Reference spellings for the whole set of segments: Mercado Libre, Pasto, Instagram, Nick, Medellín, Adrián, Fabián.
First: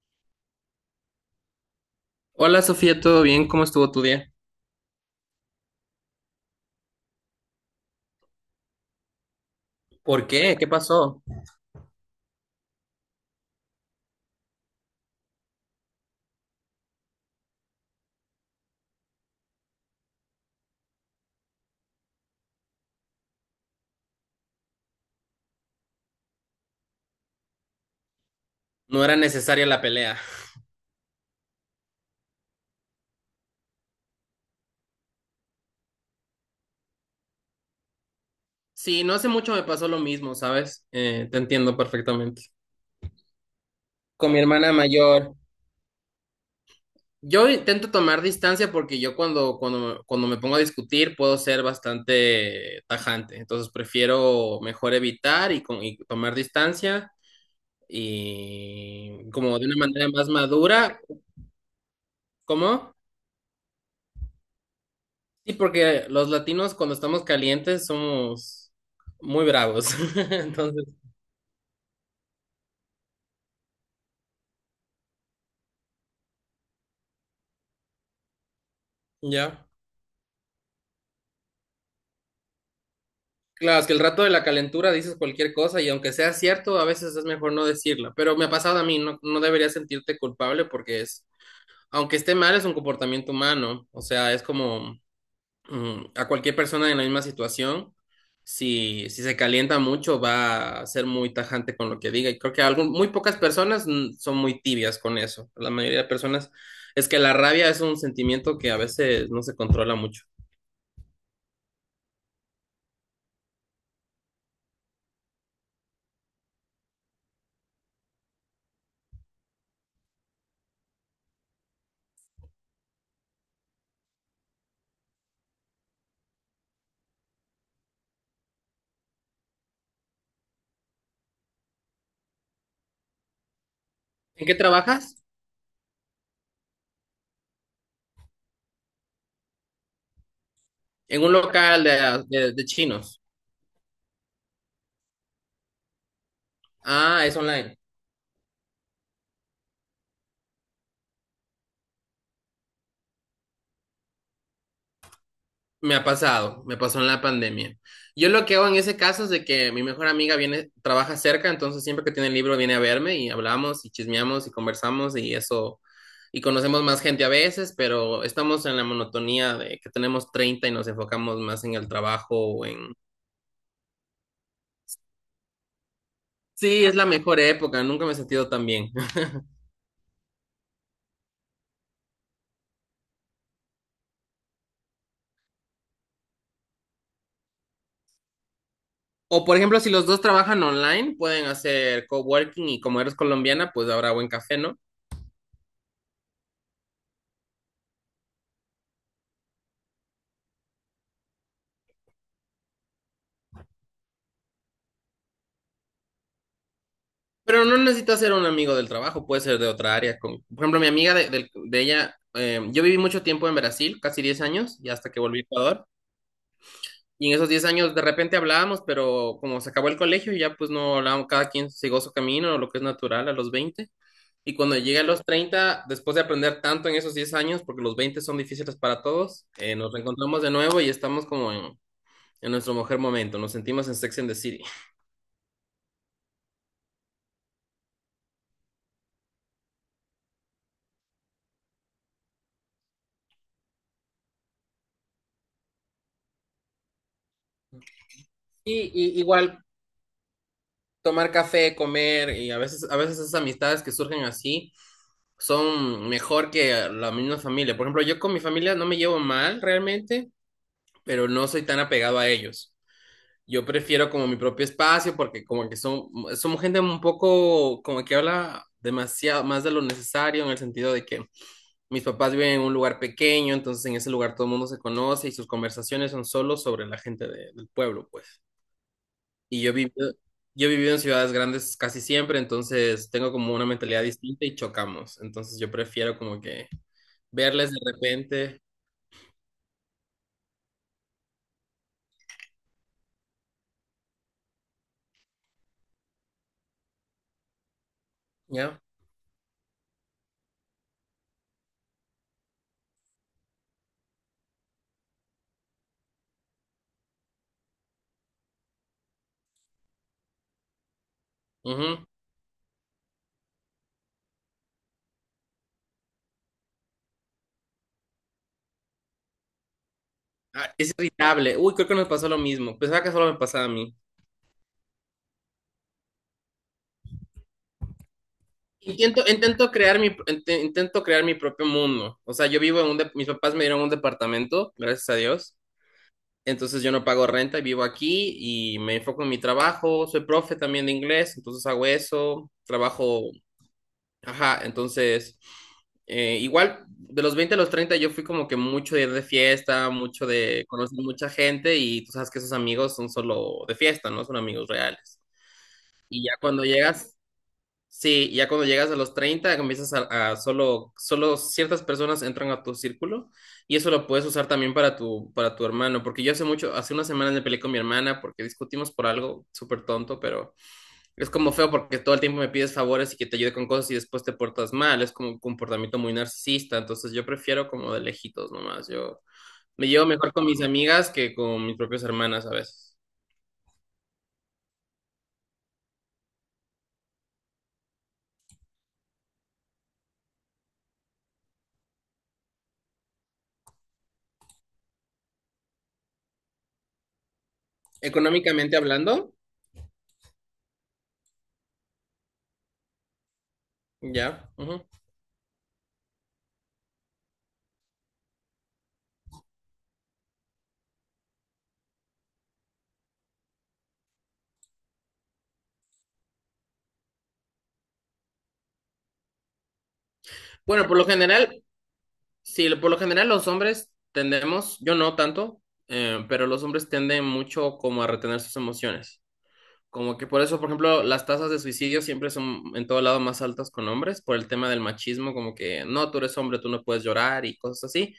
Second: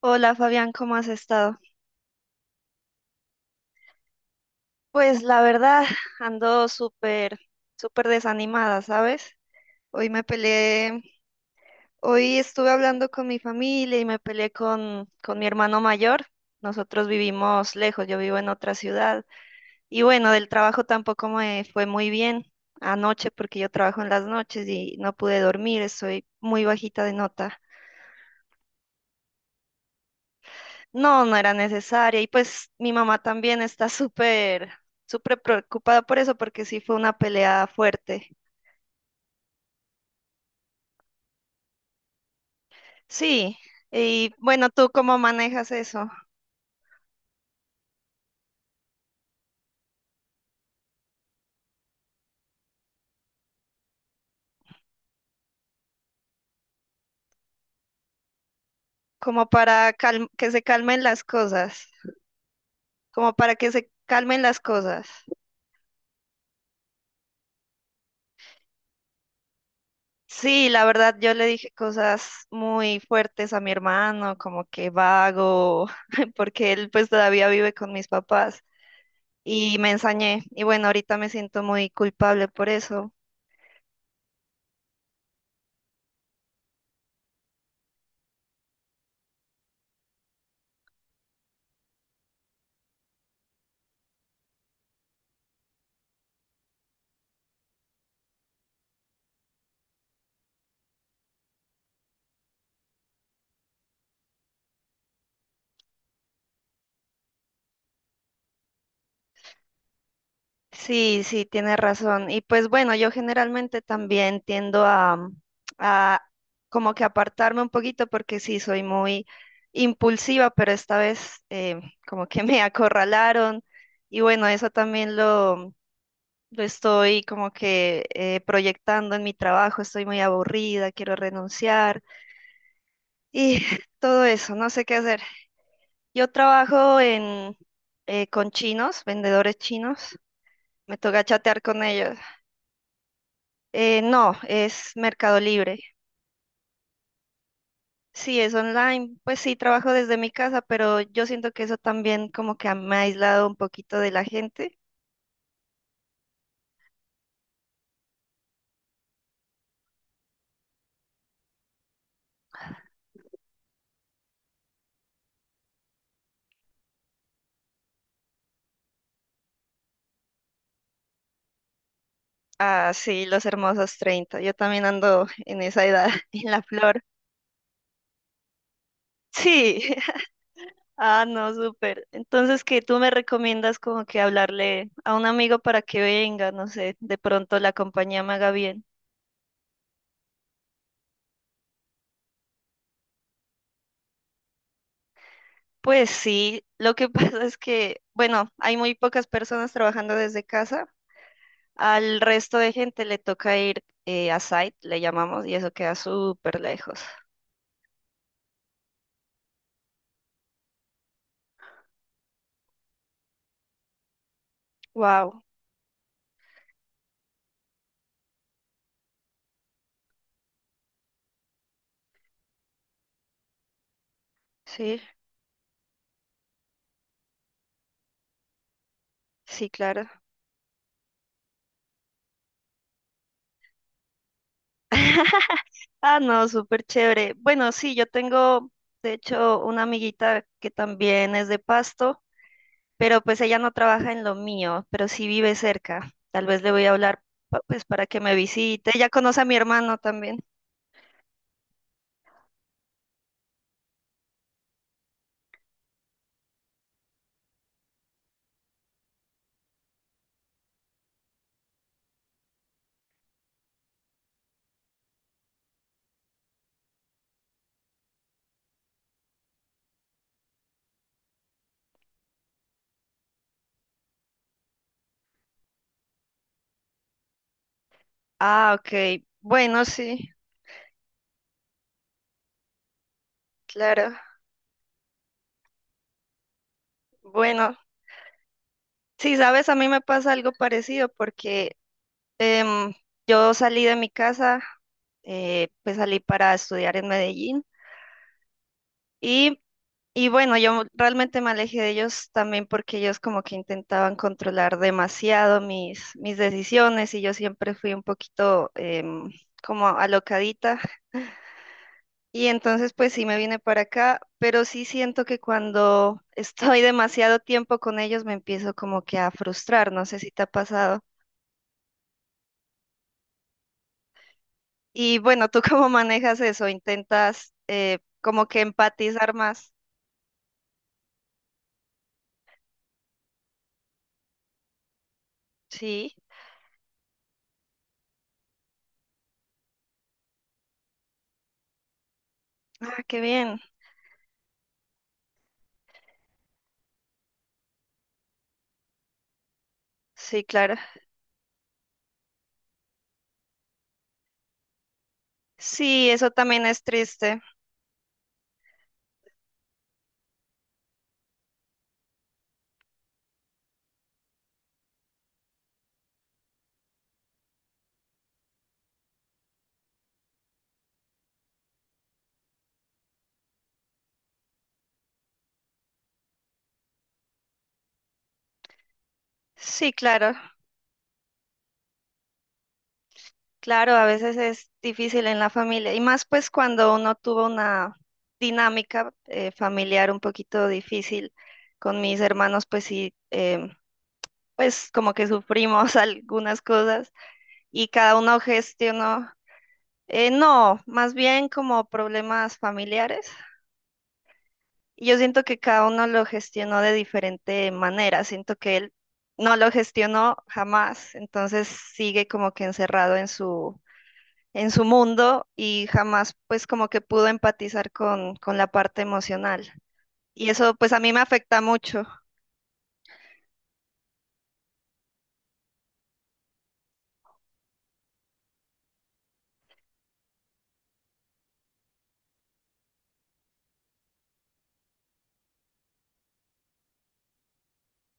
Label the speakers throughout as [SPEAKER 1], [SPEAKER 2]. [SPEAKER 1] Hola Fabián, ¿cómo has estado?
[SPEAKER 2] Hola Sofía, ¿todo bien? ¿Cómo estuvo tu día?
[SPEAKER 1] Pues la verdad, ando súper, súper desanimada, ¿sabes? Hoy me
[SPEAKER 2] ¿Por qué? ¿Qué
[SPEAKER 1] peleé,
[SPEAKER 2] pasó?
[SPEAKER 1] hoy estuve hablando con mi familia y me peleé con mi hermano mayor. Nosotros vivimos lejos, yo vivo en otra ciudad. Y bueno, del trabajo tampoco me fue muy bien anoche porque yo trabajo en las noches y no pude dormir, estoy muy bajita de nota.
[SPEAKER 2] No era necesaria la pelea.
[SPEAKER 1] No, no era necesaria. Y pues mi mamá también está súper, súper preocupada por eso, porque sí fue una pelea fuerte.
[SPEAKER 2] Sí, no hace mucho me pasó lo mismo, ¿sabes? Te entiendo perfectamente.
[SPEAKER 1] Sí, y
[SPEAKER 2] Con mi
[SPEAKER 1] bueno,
[SPEAKER 2] hermana
[SPEAKER 1] ¿tú cómo
[SPEAKER 2] mayor.
[SPEAKER 1] manejas eso?
[SPEAKER 2] Yo intento tomar distancia porque yo cuando me pongo a discutir puedo ser bastante tajante, entonces prefiero mejor evitar y tomar distancia y
[SPEAKER 1] Como
[SPEAKER 2] como de una
[SPEAKER 1] para
[SPEAKER 2] manera más
[SPEAKER 1] que se
[SPEAKER 2] madura.
[SPEAKER 1] calmen las cosas,
[SPEAKER 2] ¿Cómo?
[SPEAKER 1] como para que se calmen las cosas.
[SPEAKER 2] Sí, porque los latinos cuando estamos calientes somos muy bravos.
[SPEAKER 1] Sí, la
[SPEAKER 2] Entonces,
[SPEAKER 1] verdad, yo le dije cosas muy fuertes a mi hermano, como que vago, porque él pues todavía vive con mis papás
[SPEAKER 2] ya.
[SPEAKER 1] y me ensañé. Y bueno, ahorita me siento muy culpable por eso.
[SPEAKER 2] Claro, es que el rato de la calentura dices cualquier cosa y aunque sea cierto, a veces es mejor no decirla. Pero me ha pasado a mí, no, no deberías sentirte culpable porque es, aunque esté mal, es un comportamiento humano. O sea, es como a cualquier persona en la misma situación, si se calienta mucho, va a ser muy tajante con lo que diga. Y creo que muy pocas personas son muy tibias con eso. La mayoría de personas es que la rabia es un sentimiento que a veces no se controla mucho.
[SPEAKER 1] Sí, sí, tiene razón. Y pues bueno, yo generalmente también tiendo a como que apartarme un poquito porque sí, soy muy impulsiva, pero esta vez como que me acorralaron. Y bueno, eso también lo estoy como que proyectando en mi trabajo. Estoy muy aburrida, quiero renunciar y todo
[SPEAKER 2] ¿En
[SPEAKER 1] eso,
[SPEAKER 2] qué
[SPEAKER 1] no sé qué hacer.
[SPEAKER 2] trabajas?
[SPEAKER 1] Yo trabajo en, con chinos, vendedores chinos. Me
[SPEAKER 2] En
[SPEAKER 1] toca
[SPEAKER 2] un
[SPEAKER 1] chatear con
[SPEAKER 2] local de,
[SPEAKER 1] ellos.
[SPEAKER 2] de de chinos.
[SPEAKER 1] No, es Mercado Libre.
[SPEAKER 2] Ah, es online.
[SPEAKER 1] Sí, es online. Pues sí, trabajo desde mi casa, pero yo siento que eso también como que me ha aislado un poquito de la gente.
[SPEAKER 2] Me ha pasado, me pasó en la pandemia. Yo lo que hago en ese caso es de que mi mejor amiga viene, trabaja cerca, entonces siempre que tiene el libro viene a verme y hablamos y chismeamos y conversamos y eso, y conocemos más gente a veces, pero estamos en la monotonía de que tenemos 30 y nos enfocamos más en el trabajo o
[SPEAKER 1] Ah,
[SPEAKER 2] en...
[SPEAKER 1] sí, los hermosos 30. Yo también ando en esa edad, en la
[SPEAKER 2] Sí, es
[SPEAKER 1] flor.
[SPEAKER 2] la mejor época, nunca me he sentido tan bien.
[SPEAKER 1] Sí. Ah, no, súper. Entonces, ¿qué tú me recomiendas como que hablarle a un amigo para que venga? No sé, de pronto la compañía me haga bien.
[SPEAKER 2] O por ejemplo, si los dos trabajan online, pueden hacer coworking y como eres colombiana, pues habrá buen café, ¿no?
[SPEAKER 1] Pues sí, lo que pasa es que, bueno, hay muy pocas personas trabajando desde casa. Al resto de gente le toca ir a site, le llamamos, y eso queda súper lejos.
[SPEAKER 2] Pero no necesitas ser un amigo del trabajo, puede ser de otra área. Como- por ejemplo, mi amiga de ella, yo viví mucho tiempo en Brasil, casi 10 años, y hasta que volví
[SPEAKER 1] Wow,
[SPEAKER 2] a Ecuador. Y en esos 10 años de repente hablábamos, pero como se acabó el colegio, ya pues no hablábamos, cada quien siguió su camino, lo que es natural a los 20. Y cuando llegué
[SPEAKER 1] sí,
[SPEAKER 2] a los 30, después de aprender tanto en esos 10 años, porque los 20 son difíciles para todos,
[SPEAKER 1] sí,
[SPEAKER 2] nos
[SPEAKER 1] claro.
[SPEAKER 2] reencontramos de nuevo y estamos como en nuestro mejor momento, nos sentimos en Sex and the City.
[SPEAKER 1] Ah, no, súper chévere. De hecho, una amiguita que también es de Pasto, pero pues ella no trabaja en lo mío, pero sí vive cerca. Tal vez le voy a hablar, pues, para que me
[SPEAKER 2] Y,
[SPEAKER 1] visite. Ella
[SPEAKER 2] y
[SPEAKER 1] conoce a mi
[SPEAKER 2] igual
[SPEAKER 1] hermano también.
[SPEAKER 2] tomar café, comer y a veces esas amistades que surgen así son mejor que la misma familia. Por ejemplo, yo con mi familia no me llevo mal realmente, pero no soy tan apegado a ellos. Yo prefiero como mi propio espacio porque como que somos gente un poco como que habla demasiado más de lo necesario en el sentido de que mis papás viven en un lugar pequeño, entonces en ese lugar todo el mundo se conoce y sus conversaciones son solo sobre la gente del pueblo, pues.
[SPEAKER 1] Ah, ok.
[SPEAKER 2] Y yo he
[SPEAKER 1] Bueno,
[SPEAKER 2] vivido,
[SPEAKER 1] sí,
[SPEAKER 2] yo he vivido en ciudades grandes casi siempre, entonces tengo como una mentalidad
[SPEAKER 1] claro.
[SPEAKER 2] distinta y chocamos. Entonces yo prefiero como que verles
[SPEAKER 1] Bueno,
[SPEAKER 2] de repente,
[SPEAKER 1] sí, sabes, a mí me pasa algo parecido porque Em, yo salí de mi casa, pues salí para estudiar en Medellín
[SPEAKER 2] ¿ya?
[SPEAKER 1] y, y bueno, yo realmente me alejé de ellos también porque ellos como que intentaban controlar demasiado mis decisiones y yo siempre fui un poquito como alocadita
[SPEAKER 2] Ujú.
[SPEAKER 1] y entonces pues sí me vine para acá, pero sí siento que cuando estoy demasiado tiempo con ellos me empiezo como que a frustrar, no sé si te ha
[SPEAKER 2] Ah, es
[SPEAKER 1] pasado.
[SPEAKER 2] irritable. Uy, creo que nos pasó lo mismo. Pensaba que solo me pasaba a mí.
[SPEAKER 1] Y bueno, ¿tú cómo manejas eso? ¿Intentas como que
[SPEAKER 2] Intento,
[SPEAKER 1] empatizar
[SPEAKER 2] intento
[SPEAKER 1] más?
[SPEAKER 2] crear mi propio mundo. O sea, yo vivo en mis papás me dieron un departamento, gracias a Dios.
[SPEAKER 1] Sí.
[SPEAKER 2] Entonces yo no pago renta y vivo aquí y me enfoco en mi trabajo. Soy profe también de inglés, entonces hago eso.
[SPEAKER 1] Ah, qué
[SPEAKER 2] Trabajo.
[SPEAKER 1] bien.
[SPEAKER 2] Ajá, entonces, igual, de los 20 a los 30 yo fui como que mucho de ir de fiesta, mucho
[SPEAKER 1] Sí,
[SPEAKER 2] de
[SPEAKER 1] claro.
[SPEAKER 2] conocer mucha gente y tú sabes que esos amigos son solo de fiesta, no son amigos reales.
[SPEAKER 1] Sí,
[SPEAKER 2] Y
[SPEAKER 1] eso
[SPEAKER 2] ya cuando
[SPEAKER 1] también es
[SPEAKER 2] llegas,
[SPEAKER 1] triste.
[SPEAKER 2] sí, ya cuando llegas a los 30 comienzas a solo ciertas personas entran a tu círculo y eso lo puedes usar también para tu hermano, porque yo hace mucho, hace unas semanas me peleé con mi hermana porque discutimos por algo súper tonto, pero... Es como feo porque todo el tiempo me pides favores y que te ayude con cosas y después te portas mal. Es como un comportamiento muy narcisista. Entonces yo prefiero como de lejitos nomás. Yo me
[SPEAKER 1] Sí,
[SPEAKER 2] llevo mejor
[SPEAKER 1] claro.
[SPEAKER 2] con mis amigas que con mis propias hermanas a veces.
[SPEAKER 1] Claro, a veces es difícil en la familia. Y más pues cuando uno tuvo una dinámica familiar un poquito difícil con mis hermanos, pues sí, pues como que sufrimos algunas cosas y cada uno
[SPEAKER 2] Económicamente
[SPEAKER 1] gestionó,
[SPEAKER 2] hablando,
[SPEAKER 1] no, más bien como problemas familiares.
[SPEAKER 2] ya. Ujú.
[SPEAKER 1] Y yo siento que cada uno lo gestionó de diferente manera, siento que él no lo gestionó jamás, entonces sigue como que encerrado en su mundo y jamás pues como que pudo empatizar con la parte emocional. Y eso
[SPEAKER 2] Bueno,
[SPEAKER 1] pues
[SPEAKER 2] por
[SPEAKER 1] a
[SPEAKER 2] lo
[SPEAKER 1] mí me afecta
[SPEAKER 2] general,
[SPEAKER 1] mucho.
[SPEAKER 2] sí, por lo general los hombres tendemos, yo no tanto, pero los hombres tienden mucho como a retener sus emociones. Como que por eso, por ejemplo, las tasas de suicidio siempre son en todo lado más altas con hombres, por el tema del machismo, como que no, tú eres hombre, tú no puedes llorar y cosas así.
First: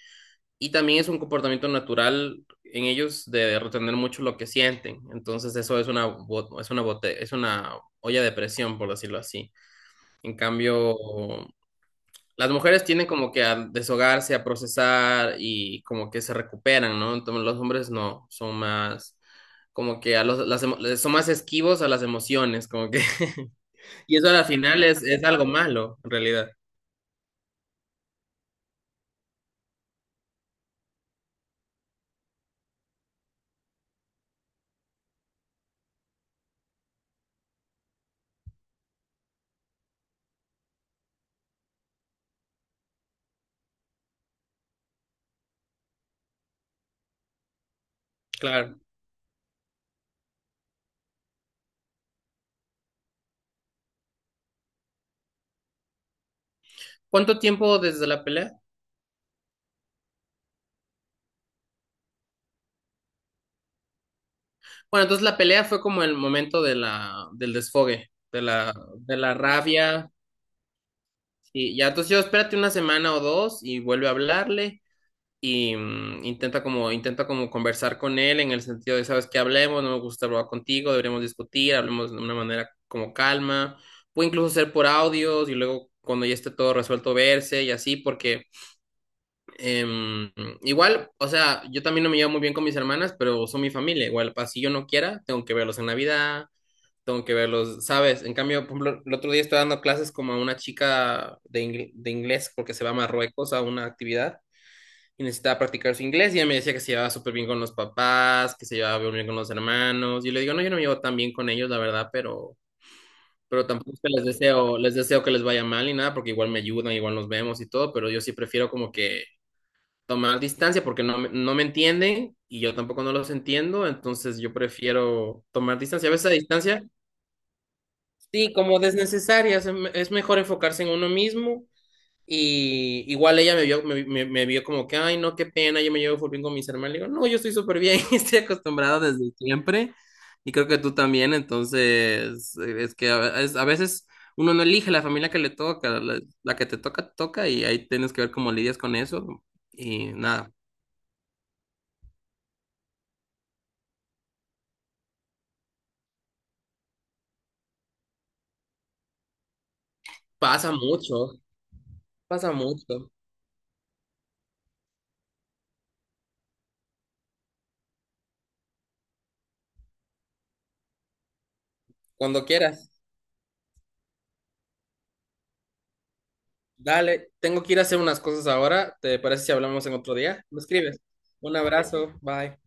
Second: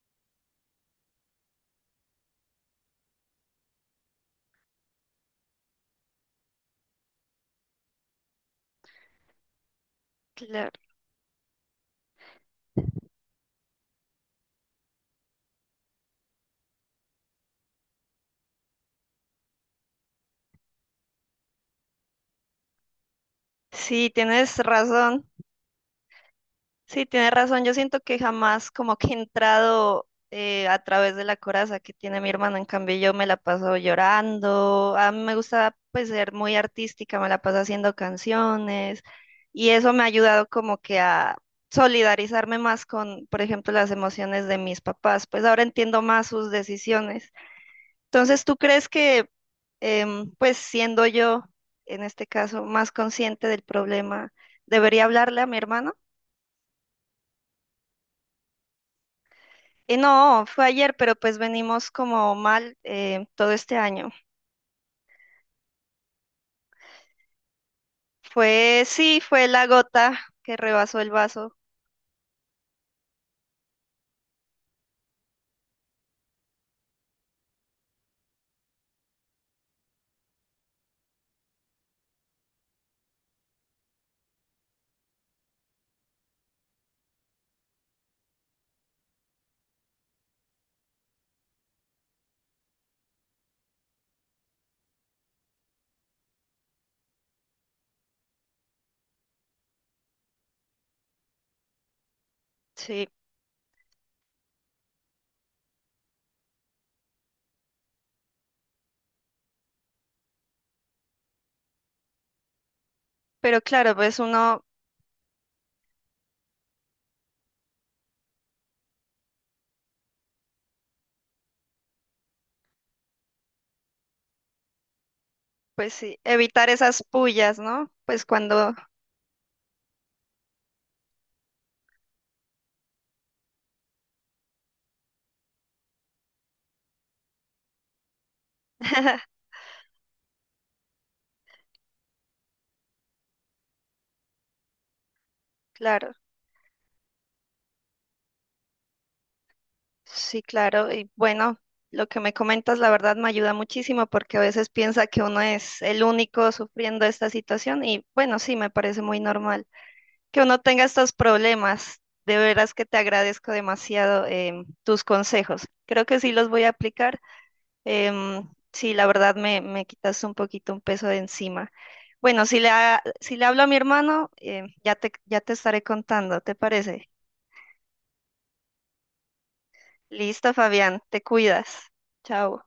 [SPEAKER 2] Y también es un comportamiento natural en ellos de retener mucho lo que sienten. Entonces eso es una, es una olla de presión, por decirlo así. En
[SPEAKER 1] Claro.
[SPEAKER 2] cambio, las mujeres tienen como que a deshogarse, a procesar y como que se recuperan, ¿no? Entonces los hombres no, son más como que a los, las, emo- son más esquivos a las emociones, como que...
[SPEAKER 1] Sí,
[SPEAKER 2] Y eso al
[SPEAKER 1] tienes
[SPEAKER 2] final es
[SPEAKER 1] razón.
[SPEAKER 2] algo malo, en realidad.
[SPEAKER 1] Sí, tienes razón. Yo siento que jamás como que he entrado a través de la coraza que tiene mi hermana. En cambio, yo me la paso llorando. A mí me gusta pues ser muy artística, me la paso haciendo canciones y eso me ha ayudado como que a solidarizarme más con, por ejemplo, las emociones de mis papás. Pues ahora entiendo más sus decisiones. Entonces, ¿tú
[SPEAKER 2] Claro.
[SPEAKER 1] crees que pues siendo yo, en este caso, más consciente del problema, debería hablarle a mi hermano?
[SPEAKER 2] ¿Cuánto tiempo desde la pelea?
[SPEAKER 1] No, fue ayer, pero pues venimos como mal todo este año.
[SPEAKER 2] Bueno, entonces la pelea fue como el momento del desfogue, de la,
[SPEAKER 1] Fue,
[SPEAKER 2] de
[SPEAKER 1] sí,
[SPEAKER 2] la
[SPEAKER 1] fue la
[SPEAKER 2] rabia.
[SPEAKER 1] gota que rebasó el vaso,
[SPEAKER 2] Y ya, entonces yo espérate una semana o dos y vuelve a hablarle. Y intenta como conversar con él en el sentido de, sabes que hablemos, no me gusta hablar contigo, deberíamos discutir, hablemos de una manera como calma, puede incluso ser por audios y luego cuando ya esté todo resuelto verse y así, porque em, igual, o sea, yo también no me llevo muy bien con mis hermanas, pero son mi familia, igual, así yo no quiera, tengo que verlos en Navidad. Tengo que verlos, ¿sabes? En cambio, por ejemplo, el otro día estoy dando clases como a una chica de, de inglés porque se va a
[SPEAKER 1] sí.
[SPEAKER 2] Marruecos a una actividad y necesitaba practicar su inglés y ella me decía que se llevaba súper bien con los papás, que se llevaba muy bien con los hermanos. Y yo le digo, no, yo no me llevo tan bien con ellos, la verdad,
[SPEAKER 1] Pero
[SPEAKER 2] pero tampoco
[SPEAKER 1] claro,
[SPEAKER 2] es que
[SPEAKER 1] pues uno,
[SPEAKER 2] les deseo que les vaya mal ni nada, porque igual me ayudan, igual nos vemos y todo, pero yo sí prefiero como que tomar distancia porque no, no me entienden y yo tampoco no los entiendo, entonces yo prefiero tomar
[SPEAKER 1] pues
[SPEAKER 2] distancia. A
[SPEAKER 1] sí,
[SPEAKER 2] veces a
[SPEAKER 1] evitar
[SPEAKER 2] distancia,
[SPEAKER 1] esas pullas, ¿no? Pues
[SPEAKER 2] sí,
[SPEAKER 1] cuando,
[SPEAKER 2] como desnecesaria, es mejor enfocarse en uno mismo y igual ella me vio, me, me vio como que, ay, no, qué pena, yo me llevo full bien con mis hermanos. Le digo, no, yo estoy súper bien, estoy acostumbrado desde siempre. Y creo que tú también, entonces, es que a veces uno no elige la familia que le toca,
[SPEAKER 1] claro,
[SPEAKER 2] la que te toca, y ahí tienes que ver cómo lidias con eso. Y
[SPEAKER 1] sí,
[SPEAKER 2] nada,
[SPEAKER 1] claro. Y bueno, lo que me comentas, la verdad, me ayuda muchísimo porque a veces piensa que uno es el único sufriendo esta situación y bueno, sí, me parece muy normal que uno
[SPEAKER 2] pasa
[SPEAKER 1] tenga estos
[SPEAKER 2] mucho,
[SPEAKER 1] problemas. De
[SPEAKER 2] pasa
[SPEAKER 1] veras que te
[SPEAKER 2] mucho.
[SPEAKER 1] agradezco demasiado tus consejos. Creo que sí los voy a aplicar. Sí, la verdad me quitas un poquito un peso de encima.
[SPEAKER 2] Cuando
[SPEAKER 1] Bueno, si
[SPEAKER 2] quieras,
[SPEAKER 1] si le hablo a mi hermano, ya te estaré contando, ¿te parece?
[SPEAKER 2] dale, tengo que ir a hacer unas cosas ahora. ¿Te parece si hablamos en otro día?
[SPEAKER 1] Listo,
[SPEAKER 2] Me escribes.
[SPEAKER 1] Fabián, te
[SPEAKER 2] Un
[SPEAKER 1] cuidas.
[SPEAKER 2] abrazo, bye.
[SPEAKER 1] Chao.